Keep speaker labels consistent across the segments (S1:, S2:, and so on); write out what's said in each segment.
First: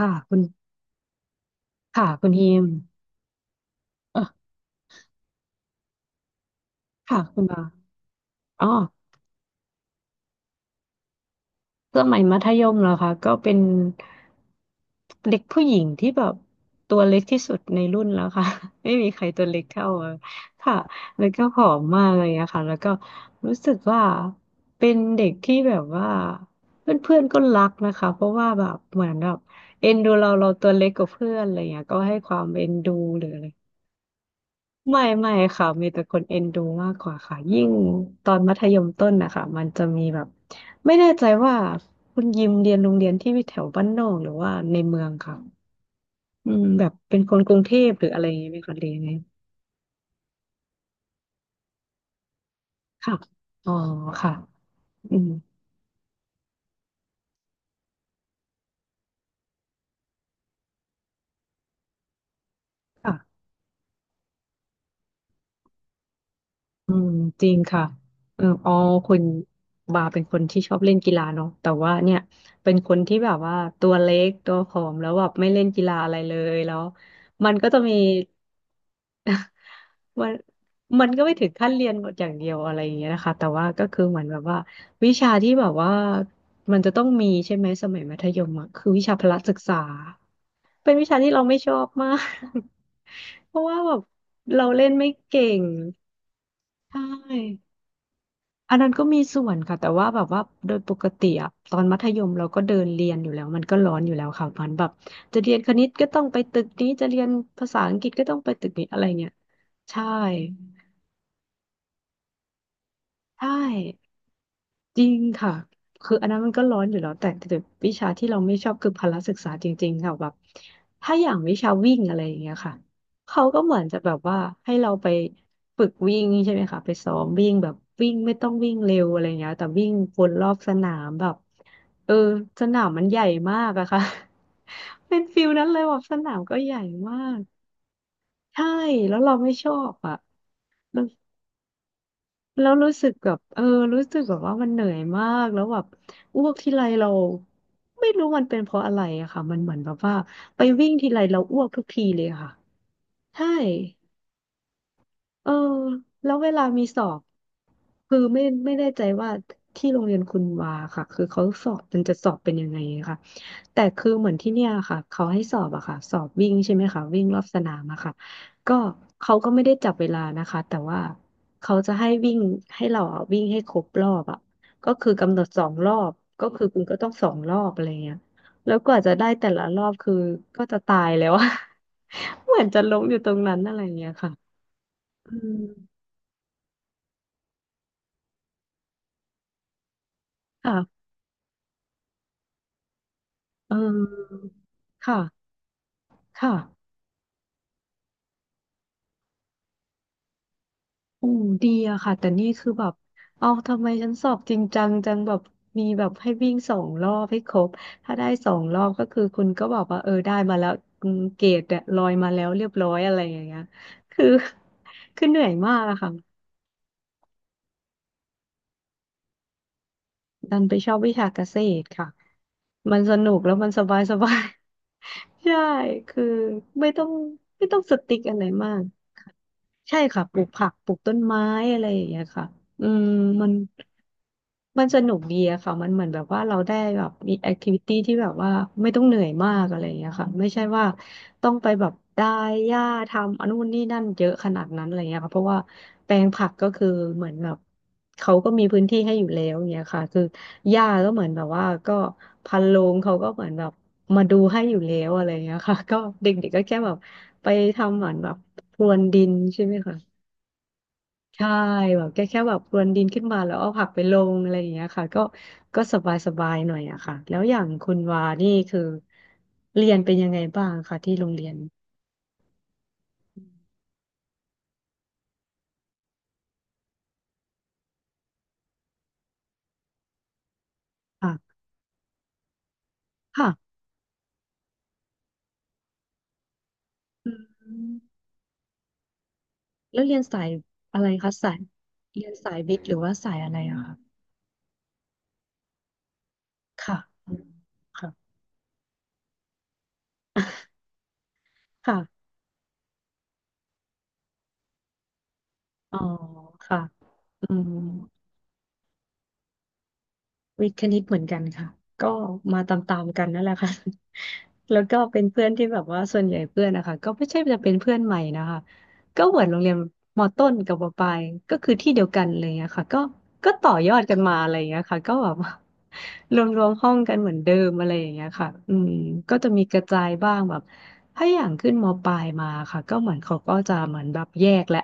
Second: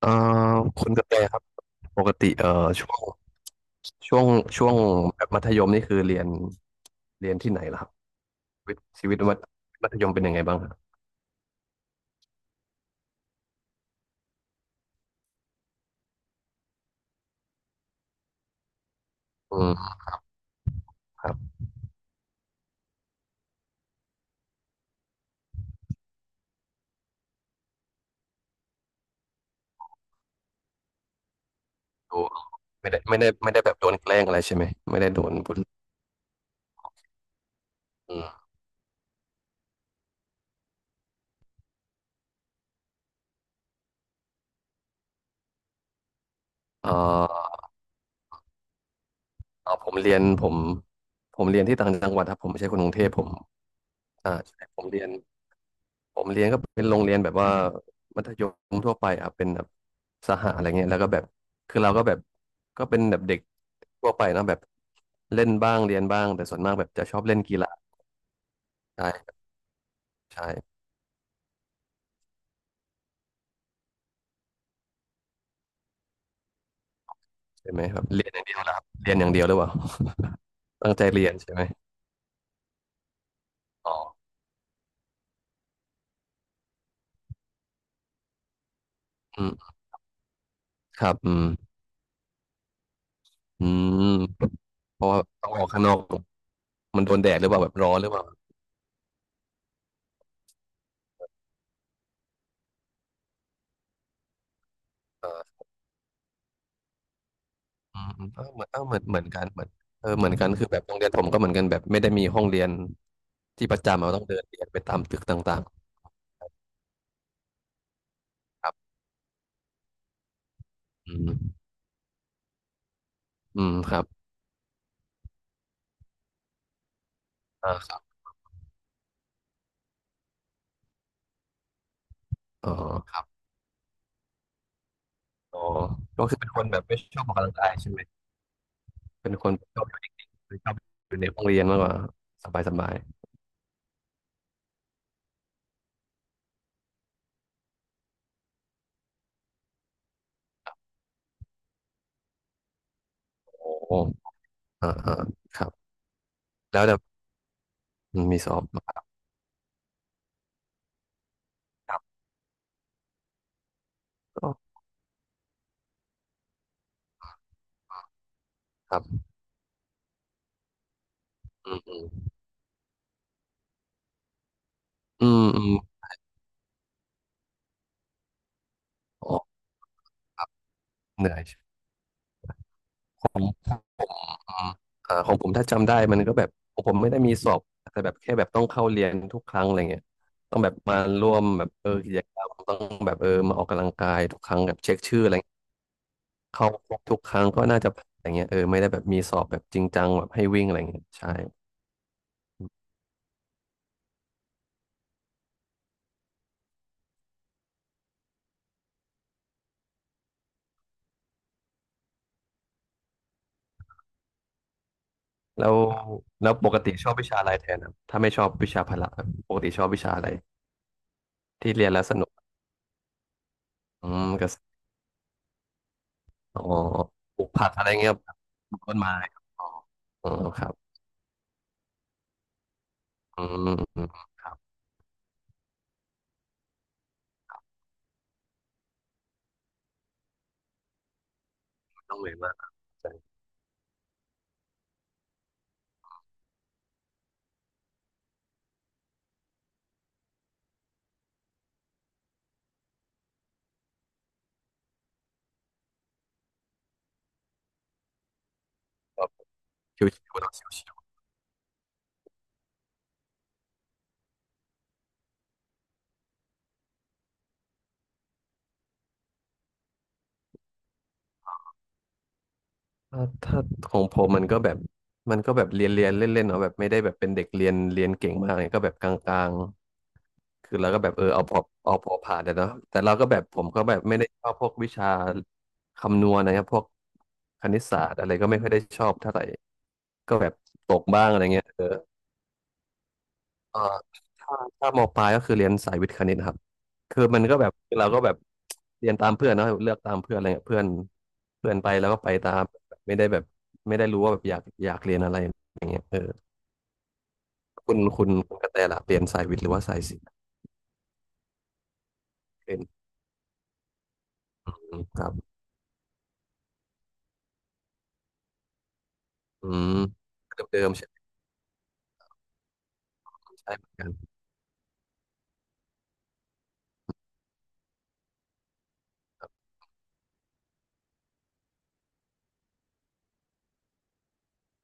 S1: เอ่
S2: ่ะคุณ
S1: อคุณกระแตครับป
S2: ค่ะ
S1: ก
S2: คุณ
S1: ติ
S2: ฮิม
S1: ช่วงช่
S2: เออ
S1: วงช่วงแบบมัธยมนี่คือ
S2: ค่ะ
S1: เรียน
S2: คุณ
S1: ที่ไหน
S2: บา
S1: ล่ะครับ
S2: อ๋อ
S1: ชีวิตมัธยมเป็นยังไงบ้างครับ
S2: สมัยมัธยมเหรอคะก็เป็นเด็กผู้หญิงที่แบบตัวเล็กที่สุดในรุ่นแล้วค่ะ ไม่มีใครตัว
S1: อื
S2: เล็กเท่า
S1: ม
S2: อะค่ะแล้
S1: ค
S2: ว
S1: รับ
S2: ก็ผอมมากเลยอะค่ะแล้วก็รู้สึกว่าเป็นเด็กที่แบบว่าเพื่อนๆก็รักนะคะเพราะว่าแบบเหมือนแบบเอ็นดูเราเราตัวเล็กกว่าเพื่อนอะไรอย่างเงี้ยก็ให้
S1: ดู
S2: ความเอ็นดูหรืออะไร
S1: ไม่ได้แบบโดนแกล้งอะไรใช่ไหมไม่
S2: ไม่
S1: ได้โด
S2: ไม่
S1: นบุล
S2: ค่ะมีแต่คนเอ็นดูมากกว่าค่ะยิ่ง
S1: อื
S2: ตอน
S1: ม
S2: มัธยมต้นนะคะมันจะมีแบบไม่แน่ใจว่าคุณยิมเรียนโรงเรียนที่แถวบ้านนอกหรือว่าในเมืองค่ะอืมแบ
S1: เอ่
S2: บเป็นคนก
S1: อ
S2: รุงเทพหรืออะไรอย่างนี้ไหมคะเรียนไง
S1: ผมเรียนผมเรียนที่ต่างจังหวัดครับผมไม่ใช่คนกรุงเทพ
S2: ค่ะ
S1: ผม
S2: อ๋อค่ะ
S1: อ่าใช่ผมเรียน
S2: อืม
S1: ผมเรียนก็เป็นโรงเรียนแบบว่ายมทั่วไปอ่ะเป็นแบบสหอะไรเงี้ยแล้วก็แบบคือเราก็แบบก็เป็น
S2: ค่ะ
S1: แบบเด็กทั่วไปเนอะแบบเล่นบ้างเรียนบ้างแต่ส่วนมากแบบ
S2: อื
S1: จะ
S2: ม
S1: ชอบเล่น
S2: จริง
S1: กีฬา
S2: ค่ะเอออ๋อคุณ
S1: ใช่
S2: บาเป็นคนที่ช
S1: ใช่
S2: อบเล่นกีฬาเนาะแต่ว่าเนี่ยเป็นคนที่แบบว่าตัวเล็กตัวผอมแล้วแบบไม่เล่นกีฬาอะไรเลยแล้วมันก็
S1: ใช่
S2: จะ
S1: ไหม
S2: มี
S1: ครับเรียนอย่างเดียวเหรอครับเรียนอย่างเดียว หรือเปล่า
S2: มัน
S1: ตั้งใจ
S2: มันก็
S1: เรีย
S2: ไม่
S1: น
S2: ถึง
S1: ใช่ไหม
S2: ขั้นเรียนหมดอย่างเดียวอะไรอย่างเงี้ยนะคะแต่ว่าก็
S1: อ๋อ
S2: คือเหมือนแบบว่าวิชาที่แบบว่ามันจะต้องมีใช่ไหมสมัยมัธยมอะคือวิชาพละ
S1: อื
S2: ศึ
S1: ม
S2: กษาเป็น
S1: ค
S2: วิ
S1: รั
S2: ชา
S1: บ
S2: ที่
S1: อื
S2: เรา
S1: ม
S2: ไม่ชอบมาก เพราะ
S1: อื
S2: ว่าแบบ
S1: ม
S2: เราเล่น
S1: เพ
S2: ไม่
S1: ราะว่า
S2: เก่
S1: ต้องอ
S2: ง
S1: อกข้างนอก
S2: ใช
S1: มันโดนแดดหรือเปล่า
S2: ่
S1: แบบร้อนหรือเปล่า
S2: อันนั้นก็มีส่วนค่ะแต่ว่าแบบว่าโดยปกติอะตอนมัธยมเราก็เดินเรียนอยู่แล้วมันก็ร้อนอยู่แล้วค่ะมันแบบ
S1: เอ
S2: จะเรียน
S1: อ
S2: คณิตก็ต้องไปตึกนี้ จะเรียนภาษาอัง
S1: อื
S2: กฤ
S1: ม
S2: ษก็
S1: อืม
S2: ต้อ
S1: เอ
S2: ง
S1: อ
S2: ไป
S1: เหมื
S2: ตึ
S1: อน
S2: ก
S1: เออ
S2: นี้
S1: เหมื
S2: อะ
S1: อ
S2: ไร
S1: นเหมือน
S2: เงี้ย
S1: กันเหมือน
S2: ใช่
S1: เออเหมือนกันคือแบบโรงเรียนผมก็เหมือนกันแบบไม่ได้มีห้องเรียน
S2: ใช่
S1: ที่ประจำเราต้องเดินเรียนไปตา
S2: จ
S1: ม
S2: ริ
S1: ตึ
S2: ง
S1: ก
S2: ค่ะ
S1: ต่างๆ
S2: คืออันนั้นมันก็ร้อนอยู่แล้วแต่วิชาที่เราไม่
S1: ค
S2: ชอ
S1: รั
S2: บคือ
S1: บ
S2: พละศึกษาจริงๆค่ะแบบ
S1: อื
S2: ถ้าอ
S1: ม
S2: ย่างวิชาวิ่งอะไรอย่างเงี้ยค่ะเขาก็
S1: อื
S2: เห
S1: ม
S2: มือน
S1: ค
S2: จะ
S1: รับ
S2: แบบว่าให้เราไปฝึกวิ่งใช่ไหมคะไปซ้อมวิ่งแบ
S1: อ่า
S2: บ
S1: ครับ
S2: วิ่งไม่ต้องวิ่งเร็วอะไรเงี้ยแต่วิ่งวนรอบสนามแบบเออส
S1: อ๋อ
S2: นามมัน
S1: ค
S2: ให
S1: รั
S2: ญ่
S1: บ
S2: มากอะค่ะ เป็นฟิล
S1: อ๋อ
S2: นั้นเลยแบบส
S1: ก็
S2: นา
S1: คือ
S2: ม
S1: เป็น
S2: ก็
S1: คน
S2: ให
S1: แบ
S2: ญ่
S1: บไม่
S2: มา
S1: ชอบออก
S2: ก
S1: กำลังกายใช่ไหม
S2: ใช่แล้ว
S1: เป็
S2: เรา
S1: นค
S2: ไม่
S1: น
S2: ชอ
S1: ชอบอ
S2: บ
S1: ยู่นิ่
S2: อะ
S1: งๆหรือชอบอยู่ในห้องเรียนมากกว่า
S2: แล้
S1: ส
S2: ว
S1: บา
S2: รู้
S1: ย
S2: สึกแบบเออรู้สึกแบบว่ามันเหนื่อยมากแล้วแบบอ้วกทีไรเราไม่รู้มันเป็นเพราะอะไรอะค่ะมันเหมือนแบบว่าไปวิ่งทีไรเราอ้วกทุกทีเลยอะค่ะใช่
S1: ๆโอ้โหอ่าอ่า
S2: เออ
S1: ครับ
S2: แล้วเวลา
S1: แล้
S2: มี
S1: วแต่
S2: สอบคือ
S1: มี
S2: ไม่
S1: สอบ
S2: ไม่แน่ใจว่าที่โรงเรียนคุณวาค่ะคือเขาสอบ
S1: ค
S2: มั
S1: รั
S2: นจะ
S1: บ
S2: สอบเป็นยังไงค่ะ แต่คือเหมือนที่เนี่ยค่ะเขาให้สอบอะค่ะสอบวิ่งใช่ไหมคะวิ่งรอบสนามอะค่ะก็
S1: ครับ
S2: เขาก็ไม่ได้จับเวลานะคะแต่ว่า
S1: อื
S2: เขา
S1: ม
S2: จะ
S1: อืม
S2: ให้วิ่งให้เราอะวิ่งให้ครบรอบอะก็คือ
S1: อื
S2: กำหน
S1: ม
S2: ดส
S1: อื
S2: อ
S1: ม
S2: งรอบก็คือคุณก็ต้องสองรอบอะไรเงี้ยแล้วกว่าจะได้
S1: อ๋
S2: แต่
S1: อ
S2: ละรอบคือก็จะตายแล้
S1: เห
S2: ว
S1: นื่อย
S2: อะ เหมือนจะล้มอยู่ตรง
S1: ผ
S2: นั้น
S1: ม
S2: อะไรเงี้ยค่ะ
S1: ผมเอ่าขอ
S2: อื
S1: งผม
S2: ม
S1: ถ้าจำได้มันก็แบบผมไม่ได้มีสอบแต่แบบแค่แบบต้องเข้าเรียนทุกครั้งอะไรเงี้ยต้องแบบมา
S2: ค่ะ
S1: ร่วมแบบเออกิจกรรมต้องแบบเออมาออก
S2: เอ
S1: กำลังกาย
S2: อ
S1: ทุกครั้งแบบเช็คชื่
S2: ค่ะ
S1: ออะไรเงี้ย
S2: ค่ะ
S1: เข้าครบทุกครั้งก็น่าจะอะไรเงี้ยเออไม่ได้แบบมีสอบแบบจริงจังแบบให้วิ่งอะไรเงี้ย
S2: โอ้
S1: ใช่
S2: ดีอะค่ะแต่นี่คือแบบเอาทำไมฉันสอบจริงจังจังแบบมีแบบให้วิ่งสองรอบให้ครบถ้าได้สองรอบก็คือคุณก็บอกว่าเออได้มาแล้วอืมเกรดเนี่ยลอยมาแล้วเรียบร้อยอะไรอย่างเงี้ยคือ คือเหนื่อย
S1: แล้
S2: มา
S1: ว
S2: กอะค่ะ
S1: แล้วปกติชอบวิชาอะไรแทนครับถ้าไม่ชอบวิชาพละครับปกติชอบวิชาอะไร
S2: ดันไปชอบวิชาเกษ
S1: ที่
S2: ต
S1: เรี
S2: ร
S1: ยนแล้ว
S2: ค่ะ
S1: สนุก
S2: มันสนุกแล้วมันสบาย
S1: อื
S2: ส
S1: ม
S2: บาย
S1: ก็
S2: ใช่คือ
S1: อ๋อ
S2: ไม่ต้อง
S1: ปลูกผักอะไร
S2: ส
S1: เงี้ยค
S2: ติ๊
S1: รั
S2: ก
S1: บ
S2: อะไรมา
S1: ปลู
S2: ก
S1: กต้นไม้
S2: ใช่ค่ะ
S1: อ๋อ
S2: ปลูก
S1: ค
S2: ผั
S1: รั
S2: ก
S1: บ
S2: ปลูกต้นไม้อะไรอย่างเงี้ยค่ะอืม
S1: อื
S2: มัน
S1: มอืมครับ
S2: สนุกดีอะค่ะมันเหมือนแบบว่าเราได้แบบมีแอคทิวิตี้ที่แบบว่าไม่ต้องเหนื่อยมากอะไรอย่างเงี้ยค่ะไม่ใช่ว่าต้องไปแบบ
S1: ไม่ต้องเห
S2: ได้
S1: นื่อยมากคร
S2: หญ้าทำอันนู่นนี่นั่นเยอะขนาดนั้นอะไรเงี้ยค่ะเพราะว่าแปลงผักก็คือเหมือนแบบเขาก็มีพื้นที่ให้อยู่แล้วอย่างเงี้ยค่ะคือหญ้าก็เหมือนแบบว่าก็พันโรงเขาก็เหมือนแบบมาดูให้อยู่แล้วอะไรเงี้ยค่ะก็เด็กๆก็แค่แบบไปทำเหมือนแบบพรวนดิ
S1: ั
S2: น
S1: บ
S2: ใช่ไหมคะ
S1: ชิวๆเนาะชิว
S2: ใช่แบบแค่แบบพรวนดินขึ้นมาแล้วเอาผักไปลงอะไรอย่างเงี้ยค่ะก็ก็สบายสบายหน่อยอะค่ะแล้วอย่างคุณวานี่คือเรียนเป็นยังไงบ้างคะที่โรงเรียน
S1: ๆถ้าของผมมันก็แบบมันก็แบบเรียนเล่นเล่นเนาะแบบไม่ได้แบบเป็นเด็กเรียนเก่งมากเนี่ยก็แบบกลางๆคือเราก็แบบเออ
S2: ค่ะ
S1: เอาพอผ่านแต่เนาะแต่เราก็แบบผม
S2: ค่ะ
S1: ก็แบบไม่ได้ชอบพวกวิชาคำนวณนะครับพวก
S2: อื
S1: คณิต
S2: ม
S1: ศาสตร์อะไรก็ไม่ค่อยได้ชอบเท่าไหร่
S2: แล้วเรียน
S1: ก็
S2: สา
S1: แบ
S2: ย
S1: บต
S2: อะ
S1: ก
S2: ไร
S1: บ้าง
S2: คะ
S1: อะไร
S2: สาย
S1: เงี้ยเออ
S2: เรียนสายวิทย์หรือว่าสายอะไร
S1: เอ่
S2: อะ
S1: อ
S2: คะ
S1: ถ้ามปลายก็คือเรียนสายวิทย์คณิตครับ
S2: ค่ะ
S1: คือ
S2: อื
S1: มั
S2: ม
S1: นก็แบบเรา
S2: ค่ะ
S1: ก็แบบเรียนตามเพื่อนเนอะเลือกตามเพื่อนอะไรเงี้ยเพื่อนเพื่อนไปแล้วก็
S2: ค่ะ
S1: ไปตามไม่ได้แบบไม่ได้รู้ว่าแบบอยากเรียนอะไรอย่าง
S2: อ๋อ
S1: เงี้ยเออ
S2: ค่ะอืม
S1: คุณกระแตล่ะเรียนสายวิทย์หรือว่าสายศิลป์
S2: วิทย์คณิตเหมือนกันค่ะก็มาต
S1: เป็น
S2: ามๆกันนั่นแหละค่ะ แล้วก็เป็
S1: ค
S2: น
S1: รั
S2: เพื่อน
S1: บ
S2: ที่แบบว่าส่วนใหญ่เพื่อนนะคะก็ไม่ใช่จะเป็นเพื่อนใหม่นะคะ ก็เหมือนโรง
S1: อื
S2: เรียน
S1: ม
S2: มอต้นกับ
S1: เดิ
S2: มอ
S1: มๆ
S2: ปลาย
S1: ใช่
S2: ก็คือที่เดียวกันอะไรอย่างเงี้ยค่ะก็ต่อ
S1: ใช่เห
S2: ย
S1: มือ
S2: อ
S1: น
S2: ด
S1: กัน
S2: กันมาอะไรอย่างเงี้ยค่ะก็แบบ รวมห้องกันเหมือนเดิมอะไรอย่างเงี้ยค่ะอืมก็จะมีกระจายบ้างแบบถ้าอย่างขึ้นมอปลายมาค่ะก็เหมือนเขาก็จะเหมือนแบบแยกแหละ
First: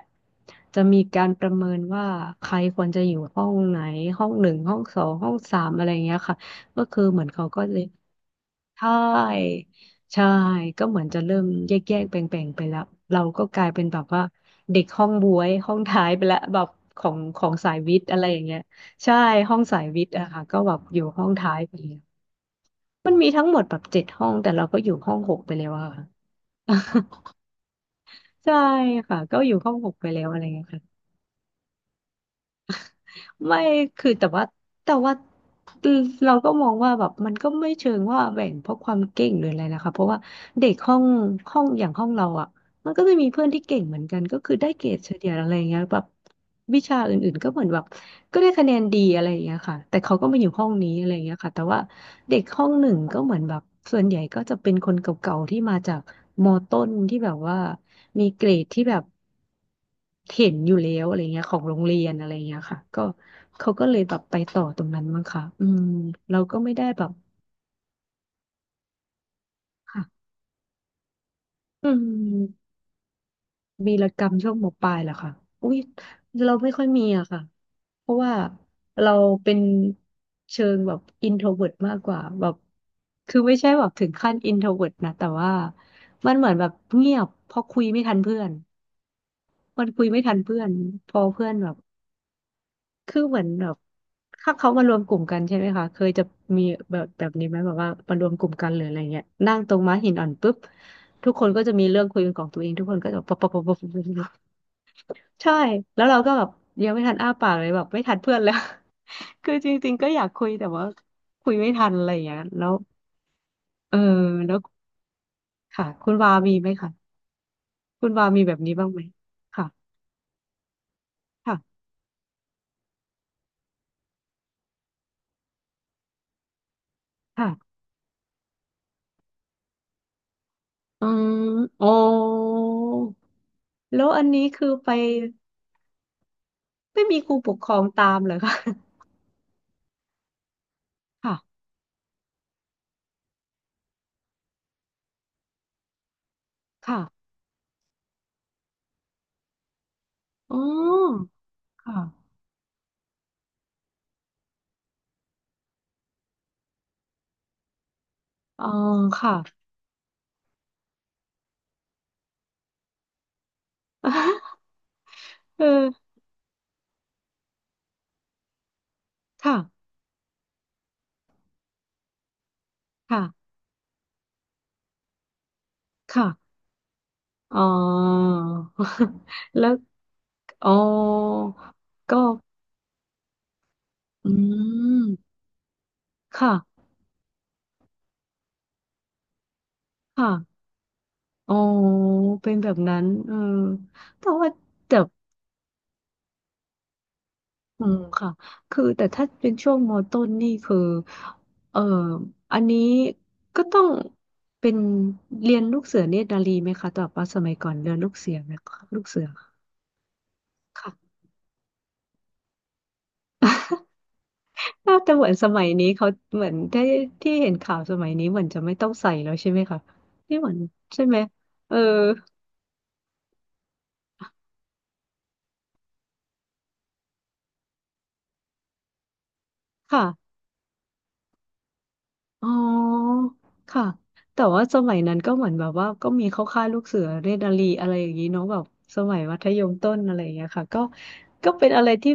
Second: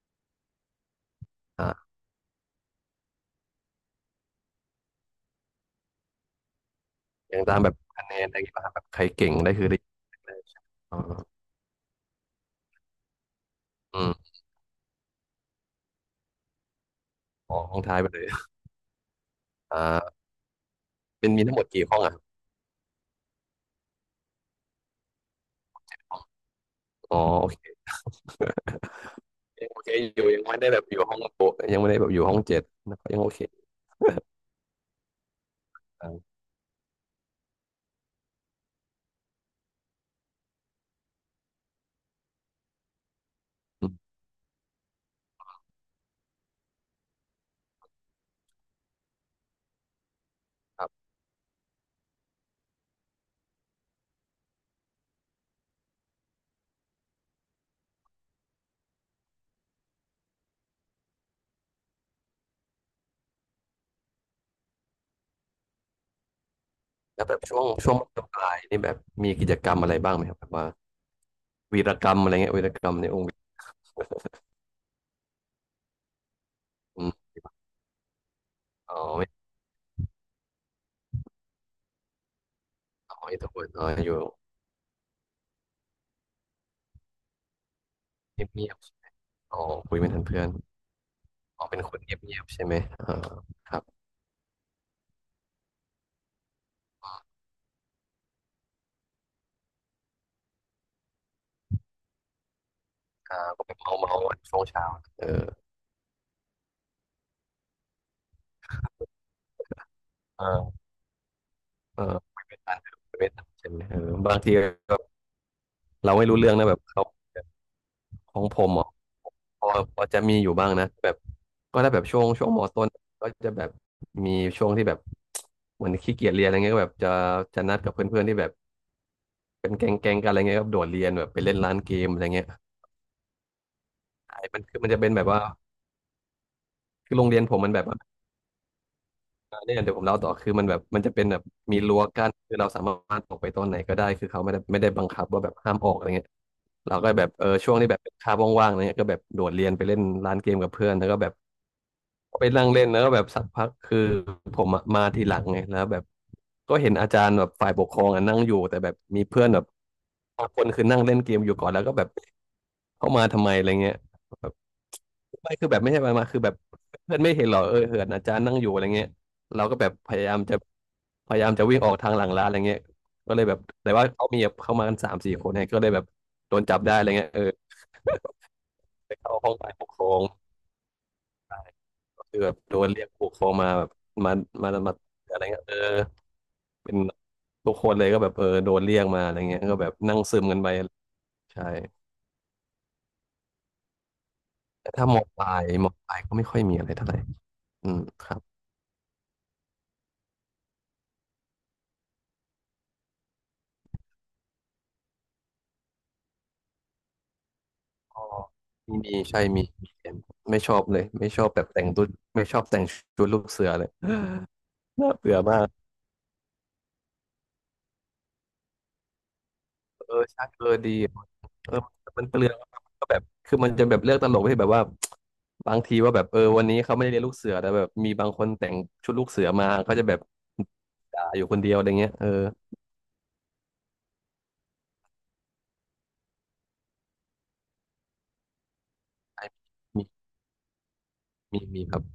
S2: จะมีการประเมิน
S1: อ่า
S2: ว่าใครควรจะอยู่ห้องไหนห้องหนึ่งห้องสองห้องสามอะไรอย่างเงี้ยค่ะก็คือเหมือน
S1: อย่าง
S2: เขา
S1: ตาม
S2: ก็
S1: แบบ
S2: จะย
S1: คะแนนอะไรอย่างเงี้ยป่ะครับแบบ
S2: ใช่
S1: ใครเก่งได้คือได้
S2: ใช่
S1: ได้ใช่ไหม
S2: ก็เห
S1: อ๋อ
S2: มือนจะเริ่มแยกแบ่งไปแล้วเราก็กลายเป็นแบ
S1: อื
S2: บว่า
S1: ม
S2: เด็กห้องบ๊วยห้องท้ายไปแล้วแบบของ
S1: อ๋อ
S2: สา
S1: ห้
S2: ย
S1: อง
S2: วิ
S1: ท้าย
S2: ท
S1: ไป
S2: ย์
S1: เล
S2: อะไร
S1: ย
S2: อย่างเงี้ยใช่ห้องสายวิทย์
S1: อ่า
S2: อะค่ะก็แบบอยู่ห้อ
S1: เป็
S2: ง
S1: นมี
S2: ท้า
S1: ทั้ง
S2: ย
S1: หมด
S2: ไป
S1: กี่
S2: แล้
S1: ห้
S2: ว
S1: องอ่ะ
S2: มันมีทั้งหมดแบบเจ็ดห้องแต่เราก็อยู่ห้องหกไปแล้วอะ ค่ะ
S1: อ๋อ โอเค
S2: ใช่ค่ะก็อยู่
S1: ยั
S2: ห้
S1: ง
S2: อง
S1: โอ
S2: ห
S1: เค
S2: กไป
S1: อ
S2: แล้
S1: ยู่
S2: วอะ
S1: ยั
S2: ไร
S1: งไม่
S2: เงี้ย
S1: ได้แบบอ
S2: ค่ะ
S1: ยู่ห้องโปะยังไม่ได้แบบอยู่ห้องเจ็ดนะครับยังโอเค
S2: ไม่คือแต่ว่า
S1: อยู่
S2: เราก็มองว่าแบบมันก็ไม่เชิงว่าแบ่งเพราะความเก่งหรืออะไรนะคะเพราะว่าเด็กห้องอย่างห้องเราอ่ะ มันก็จะมีเพื่อนที่เก่ง
S1: อื
S2: เห
S1: ม
S2: มือนกันก็คือได้เกรดเฉลี่ยอะไรอย่างเงี้ยแบบวิชาอื่นๆก็เหมือนแบบก็ได้คะแนนดีอะไรอย่างเงี้ยค่ะแต่เขาก็มาอยู่ห้อง
S1: ครั
S2: นี้อะ
S1: บ
S2: ไรอย่างเงี้ยค่ะแต่ว่าเด็กห้องหนึ่งก็เหมือนแบบส่วนใหญ่ก็จะเป็นคนเก่าๆที่มาจากมอต้นที่แบบว่ามีเกรดที่แบบเห็นอยู่แล้วอะไรเงี้ยของโรงเรียนอะไรเงี้ยค่ะก็เขาก็เลยแบบไปต่อตรงนั้นมั้งค่ะอืมเราก็ไม่ได้แบบ
S1: แล้วแบบช่วงมปลายนี่แบบมีกิจกรรมอะไรบ้างไหม
S2: ค่ะ
S1: ครับแบบว่าวี
S2: อื
S1: รกรรมอะไรเงี้ยวี
S2: ม
S1: รกรรมในองค์
S2: วีรกรรมช่วงมปลายเหรอคะอุ้ยเราไม่ค่อยมี
S1: อืม
S2: อะค่ะเพราะว่า
S1: อ๋อ
S2: เรา
S1: ไม่
S2: เป็นเชิงแบบอินโทรเวิร์ตมากกว่าแบบ
S1: อ๋อ
S2: คื
S1: อิ
S2: อ
S1: นโทร
S2: ไม่
S1: เวิ
S2: ใช่
S1: ร์ต
S2: แบ
S1: อ๋อ
S2: บถึ
S1: อ
S2: ง
S1: ยู่
S2: ขั้นอินโทรเวิร์ตนะแต่ว่ามันเหมือนแบบเงียบเพอคุยไม่ทันเพื่อ
S1: เงียบ
S2: น
S1: เงียบอ๋อ
S2: มัน
S1: คุย
S2: คุย
S1: ไม่
S2: ไม่
S1: ทัน
S2: ทัน
S1: เพื่อน
S2: เพื่อนพอเพื่อน
S1: อ๋อ
S2: แบบ
S1: เป็นคนเงียบเงียบใช่ไหมอ่า
S2: คือเหมือนแบ
S1: ค
S2: บ
S1: รับ
S2: ถ้าเขามารวมกลุ่มกันใช่ไหมคะเคยจะมีแบบนี้ไหมแบบว่ามารวมกลุ่มกันหรืออะไรเงี้ยนั่งตรงม้าหินอ่อนปุ๊บทุกคนก็จะมีเรื่องคุยเป็นของตัวเองทุกคนก็จะปบปะ
S1: อ่า
S2: ปะ
S1: ก็
S2: ป
S1: ไป
S2: บ
S1: เมาเมาวันช่วงเช้าเออ
S2: ใช่แล้วเราก็แบบยังไม่ทันอ้าปากเลยแบบไม่ทันเพื่อนแล้ว คือจริงๆก็อยากคุยแต่
S1: เออ
S2: ว่าคุยไม่ทัน
S1: เอ
S2: อะ
S1: อ
S2: ไรอย่างเงี้ย
S1: คุยไม่
S2: แล้ว
S1: ทันคุยไม่ทันใช่ไหม
S2: เอ
S1: เอ
S2: อ
S1: อบางที
S2: แล้ว
S1: ก็
S2: ค่ะคุ
S1: เรา
S2: ณ
S1: ไม่
S2: วา
S1: รู้เรื่
S2: มี
S1: อง
S2: ไห
S1: นะ
S2: ม
S1: แบบ
S2: คะ
S1: เขา
S2: คุณวา
S1: ข
S2: มี
S1: อง
S2: แบ
S1: ผ
S2: บ
S1: ม
S2: นี้บ้า
S1: อ่ะ
S2: งไหม
S1: พ
S2: ค่ะ
S1: อพอจะมีอยู่บ้างนะแบบก็
S2: ค่ะ
S1: ถ้าแบบช่วงมต้นก็จะแบบมีช่วงที่แบบ เหมือนขี้เกียจเรียนอะไรเงี้ยก็แบบจะ
S2: ค่ะ
S1: นัดกับเพื่อนๆที่แบบเป็นแก๊งกันอะไรเงี้ยก็โดดเรี
S2: อื
S1: ยนแบบ
S2: ม
S1: ไปเล่นร้าน
S2: โอ้
S1: เกมอะไรเงี้ย
S2: แล้วอันนี้
S1: ไอ้มัน
S2: คือ
S1: คือมั
S2: ไป
S1: นจะเป็นแบบว่า
S2: ไม่
S1: คือ
S2: มี
S1: โร
S2: ค
S1: ง
S2: รู
S1: เรียน
S2: ป
S1: ผ
S2: ก
S1: ม
S2: ค
S1: มั
S2: ร
S1: น
S2: อ
S1: แบ
S2: ง
S1: บ
S2: ตามเหรอคะ
S1: เนี่ยเดี๋ยวผมเล่าต่อคือมันแบบมันจะเป็นแบบ
S2: ค่ะ
S1: มีรั้วกั้นคือเราสามารถออกไปตอนไหนก็ได้คือเขาไม่ได้บังคับว่าแบบห้ามออกอะไรเงี้ยเรา
S2: ค่ะ
S1: ก็แบบเออช่วงที่แบบเป็นคาบว่างๆอะไรเงี้ยก็แบบโดดเรียนไปเล่นร้านเก
S2: อ๋
S1: ม
S2: อ
S1: กับเพื่อนแล้วก็แบบ
S2: ค่ะ
S1: ไปนั่งเล่นแล้วก็แบบสักพักคือผมอะมาทีหลังไงแล้วแบบก็เห็นอาจารย์แบบฝ่ายปกครองอะนั่งอยู่
S2: อ๋อ
S1: แต่แบบมี
S2: ค่ะ
S1: เพื่อนแบบบางคนคือนั่งเล่นเกมอยู่ก่อนแล้วก็แบบเข้ามาทำไมอะไรเงี้ยแบบ ไม่
S2: เอ
S1: คือแบบ
S2: อ
S1: ไม่ใช่มาคือแบบเพื่อนไม่เห็นหรอเออเหินอาจารย์นั่งอยู่อะไรเงี้ย
S2: ค่ะ
S1: เราก็แบบพยายามจะพยายามจะวิ่งออกทางหลังร้านอะไรเงี้ยก็เลย
S2: ค่ะ
S1: แบบแต่ว่าเขามีแบบเข้ามากันสามสี่คนเนี่ยก็เลยแบบ
S2: ค่ะ
S1: โดนจับได้อะไรเงี้ยเออ
S2: อ๋อ
S1: ไปเข้าห้อง
S2: แล้
S1: ฝ่า
S2: ว
S1: ยปกครอง
S2: อ๋อก็
S1: ก็คือแบบโดนเรียกผู้ปกครองมาแบบ
S2: อื
S1: มามา
S2: ม
S1: อะไรเงี้ยเออ
S2: ค่ะ
S1: เป็นทุกคนเลยก็แบบเออโดนเรียกมาอะไรเงี้ยก็แบบนั่งซึมกั
S2: ค่ะ
S1: นไป
S2: อ๋อ
S1: ใช่
S2: เป็นแบบนั้นเออแต่ว่า
S1: แต่
S2: แต่
S1: ถ้ามอปลายมอปลายก็ไม่ค่อยมีอะไรเท่าไหร่
S2: อื
S1: อื
S2: ม
S1: มค
S2: ค่ะ
S1: รับ
S2: คือแต่ถ้าเป็นช่วงมอต้นนี่คือเอออันนี้ก็ต้องเป็นเรียนลูกเสือเนตรนารีไหมคะแต่ว่าสมัยก่อนเรียนลูก
S1: ก็
S2: เสือไหมคะ
S1: มี
S2: ลูก
S1: มี
S2: เสือ
S1: ใช่มีเห็นไม่ชอบเลย
S2: ค่ะ
S1: ไม่ชอบแบบแต่งตัวไม่ชอบแต่งชุดลูกเสือเลย
S2: น่า
S1: น่า
S2: จะเหมือน
S1: เบื่อ
S2: ส
S1: มา
S2: มัย
S1: ก
S2: นี้เขาเหมือนที่เห็นข่าวสมัยนี้เหมือนจะไม่ต้องใส่แล้วใช่ไหมคะ
S1: เออ
S2: ที่
S1: ใช่
S2: เหมือน
S1: เออดี
S2: ใช่ไหมเอ
S1: เออ
S2: อ
S1: มันเปลืองก็แบบคือมันจะแบบเลือกตลกที่แบบว่าบางทีว่าแบบเออวันนี้เขาไม่ได้เรียนลูกเสือแต่แบบมีบางคนแต่งชุดลูกเสือมาเขาจะแบบ
S2: ค่ะ
S1: ด่าอยู่คนเดียวอะไรเงี้ยเออ
S2: อ๋อค่ะแต่ว่าสมัยนั้นก็เหมือนแบบว่าก็มีเข้าค่ายลูกเสือเรดาลีอะไรอย่างนี้เนาะแบบสมัยมัธ
S1: ไอ้
S2: ยมต้น
S1: มี
S2: อะไรอย่างเงี้ยค่ะก็
S1: มี
S2: เป็น
S1: มี
S2: อะไร
S1: ครับ
S2: ที่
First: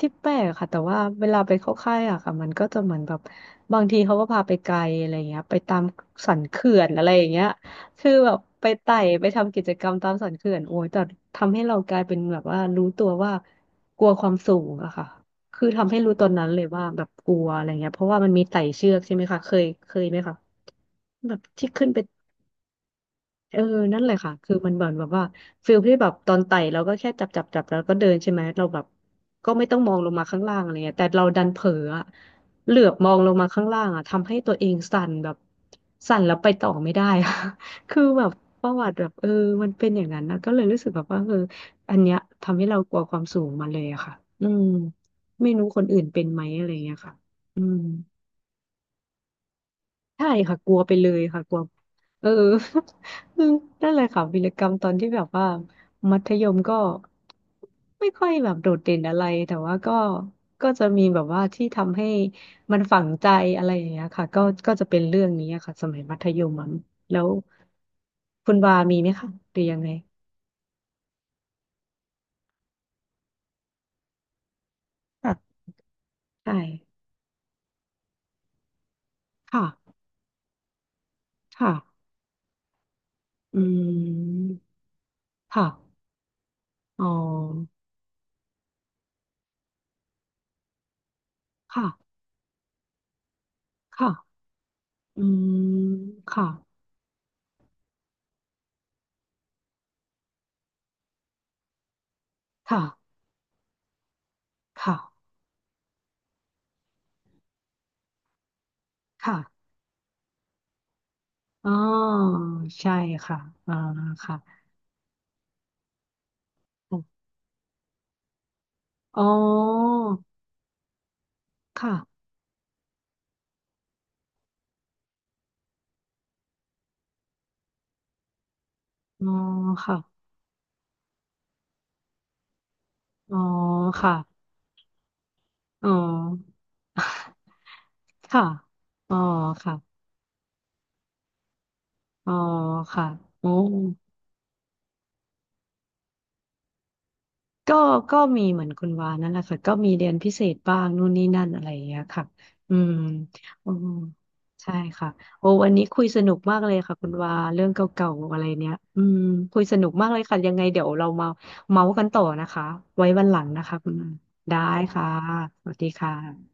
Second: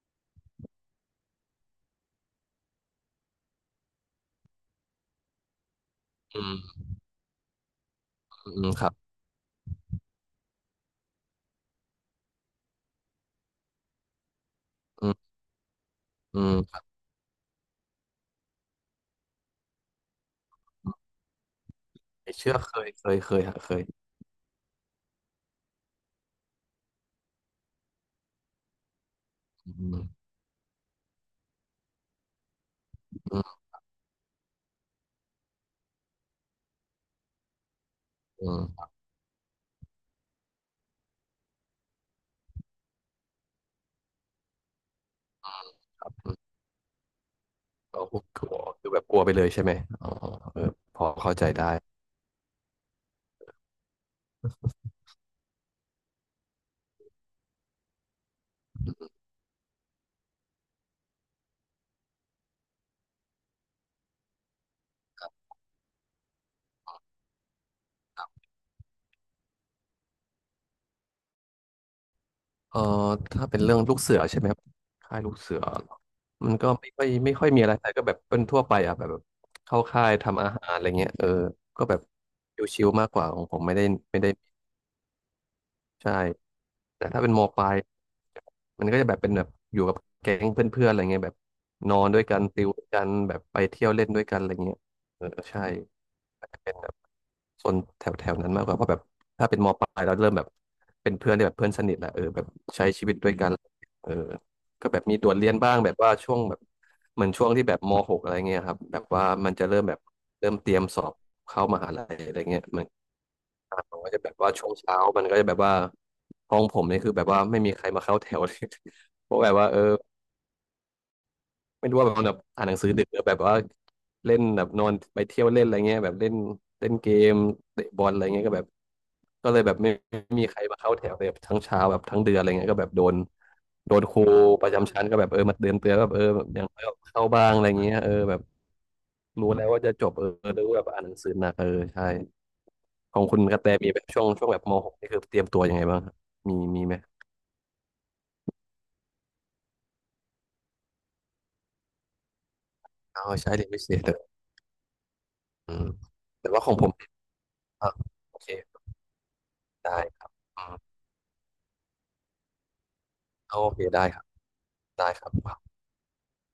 S2: ที่แปลกค่ะแต่ว่าเวลาไปเข้าค่ายอะค่ะมันก็จะเหมือนแบบบางทีเขาก็พาไปไกลอะไรอย่างเงี้ยไปตามสัน
S1: อืม
S2: เขื่อนอะไรอย่างเงี้ยคือแบบ
S1: อื
S2: ไป
S1: มครับ
S2: ไต่ไปทำกิจกรรมตามสันเขื่อนโอ้ยแต่ทำให้เรากลายเป็นแบบว่ารู้ตัวว่ากลัวความสูงอะค่ะ
S1: อืม
S2: คือทำให้รู้ตอน
S1: อื
S2: นั้นเลยว่า
S1: ม
S2: แบบกลัวอะไรเงี้ยเพราะว่ามันมีไต่เชือกใช่ไหมคะเคยไหมคะแบบที่ขึ้นไป
S1: ไม่เชื่อเคย
S2: เอ
S1: ฮะ
S2: อ
S1: เค
S2: นั่น
S1: ย
S2: แหละค่ะ คือมันเหมือนแบบว่าฟิลที่แบบตอนไต่เราก็แค่จับแล้วก็เดินใช่ไหม เราแบบก็ไม่
S1: อื
S2: ต้องมอ
S1: ม
S2: งลงมาข้างล่างอะไรเงี้ยแต่เราดันเผลออะเหลือบมองลง
S1: อื
S2: มาข้า
S1: ม
S2: งล่างอะทำให้ตัวเองสั่นแบบสั่นแล้วไปต่อไม่ได้อะ คือแบบ
S1: อื
S2: ประวั
S1: ม
S2: ติแบบเออมันเป็นอย่างนั้นนะก็เลยรู้สึกแบบว่าเอออันเนี้ยทำให้เรากลัวความสูงมาเลยอะค่ะอืมไม่รู้คนอื่นเป็น
S1: อื
S2: ไหม
S1: ม
S2: อะไรเงี้ยค่ะอืม
S1: เรากลัวคือแบบกลัวไปเลยใช่ไหมอ๋อ
S2: ใช่ค่ะ
S1: เอ
S2: ก
S1: อ
S2: ลัวไป
S1: พอ
S2: เลย
S1: เข้า
S2: ค่ะ
S1: ใจ
S2: กลัว
S1: ได้
S2: เออ นั่นเลยค่ะวีรกรรมตอนที่แบบว่ามัธยมก็ไม่ค่อยแบบโดดเด่นอะไรแต่ว่าก็จะมีแบบว่าที่ทำให้มันฝังใจอะไรอย่างเงี้ยค่ะก็จะเป็นเรื่องนี้อะค่ะสมัยมัธยมอะแล้วคุณวามีไหมคะหรือยังไง
S1: เอ่อถ้าเป็นเรื่องลูกเสือใช่ไหมครับค่ายลู
S2: ค่ะ
S1: กเสือมั
S2: ใช่
S1: นก็ไม่ค่อยมีอะไรแต่ก็แบบเป็นทั่วไปอ่ะแบบแบบเข้า
S2: ค่ะ
S1: ค่ายทำอาหารอะไรเงี้ยเออก็แบบ
S2: ค่ะ
S1: ชิวๆมากกว่าของผ
S2: อื
S1: มไม่ได้
S2: มค่ะ
S1: ใช่
S2: อ๋
S1: แต่ถ้าเป็นมปลา
S2: อ
S1: ยมันก็จะแบบเป็นแบบอยู่กับแก๊งเพื่อนๆอะไรเงี้ยแบบ
S2: ค่ะ
S1: นอนด้วยกันติวด้วยกันแบบไปเที่ยวเล่
S2: ค่ะ
S1: นด้วยกันอะไรเงี้ย
S2: อื
S1: เออ
S2: ม
S1: ใช่
S2: ค่ะ
S1: อาจจะเป็นแบบโซนแถวแถวนั้นมากกว่าเพราะแบบถ้าเป็นมปลายเราเริ่มแบบเป็นเพื่อนที่แบบเพื่อนสนิทแหละเออแบบ
S2: ค่ะ
S1: ใช้ชีวิตด้วยกันเออก็แบบมี
S2: ค่ะ
S1: โดดเรียนบ้างแบบว่าช่วงแบบเหมือนช่วงที่แบบมหกอะไรเงี้ยครับแบบว่ามัน
S2: ค่ะ
S1: จะเริ่มแบบเริ่มเตรียมสอบเข้า
S2: อ๋อ
S1: มหาลัยอะไรเงี้ย
S2: ใช่ค่ะอ่า
S1: ผมก็จะแบบ
S2: ค่ะ
S1: ว่าช่วงเช้ามันก็จะแบบว่าห้องผมเนี่ยคือแบบว่าไม่มีใครมาเข้าแถวเลย
S2: อ๋อ
S1: เพราะแบบว่าเออไม่รู้ว่าแบบ
S2: ค่ะ
S1: มันแบบอ่านหนังสือดึกหรือแบบว่าเล่นแบบนอนไปเที่ยวเล่นอะไรเงี้ยแบบเล่นเล่นเกมเตะบอลอะไรเงี้ยก็แบบ
S2: อ๋อ
S1: ก็เลยแบบไม่
S2: ค่ะ
S1: ไม่มีใครมาเข้าแถวเลยแบบทั้งเช้าแบบทั้งเดือนอะไรเงี้ยก็แบบโดน
S2: อ๋อ
S1: โดน
S2: ค่ะ
S1: ครูประจำชั้นก็แบบเออมาเตือน
S2: อ๋อ
S1: เตือนแบบเออแบบอย่างน้อยก็เข้าบ้างอะไรเงี้ยเออแบบ
S2: ค่ะอ๋อ
S1: รู้แล้ว
S2: ค่ะ
S1: ว่าจะจบเออรู้แบบอ่านหนังสือหนักเออใช่
S2: อ๋อค่ะ
S1: ของคุณ
S2: โอ้
S1: กระแตมีแบบช่วงช่วงแบบม .6 นี่คือเตรียมตัวยังไงบ้างครับมีไหม
S2: ก็ก็มีเหมือนคุณวานั่นแหละค่ะก็มีเรียนพิเศษบ้างนู่นนี่นั่นอะไรอย่างเงี้ยค่ะอืม
S1: อ๋อใช้เรีย
S2: อื
S1: นพิ
S2: ม
S1: เศษเถอ
S2: ใช่ค่ะโอ้วั
S1: อื
S2: นนี้
S1: ม
S2: คุยสนุก
S1: แต่
S2: มาก
S1: ว่าข
S2: เล
S1: อ
S2: ย
S1: งผม
S2: ค่ะคุณวาเรื่องเ
S1: อ่ะ
S2: ก่าๆ
S1: โอ
S2: อะไร
S1: เค
S2: เนี้ยอืมคุยสนุก
S1: ได้
S2: มากเล
S1: ค
S2: ย
S1: รับ
S2: ค่ะยังไง
S1: อืม
S2: เดี๋ยวเรามาเมาส์กันต่อนะคะไว้วันหลัง
S1: โอ
S2: นะคะ
S1: เค
S2: คุณ
S1: ได้
S2: วา
S1: ครับ
S2: ได้ค่ะ
S1: ได้ครั
S2: ส
S1: บ
S2: วัสดีค่ะ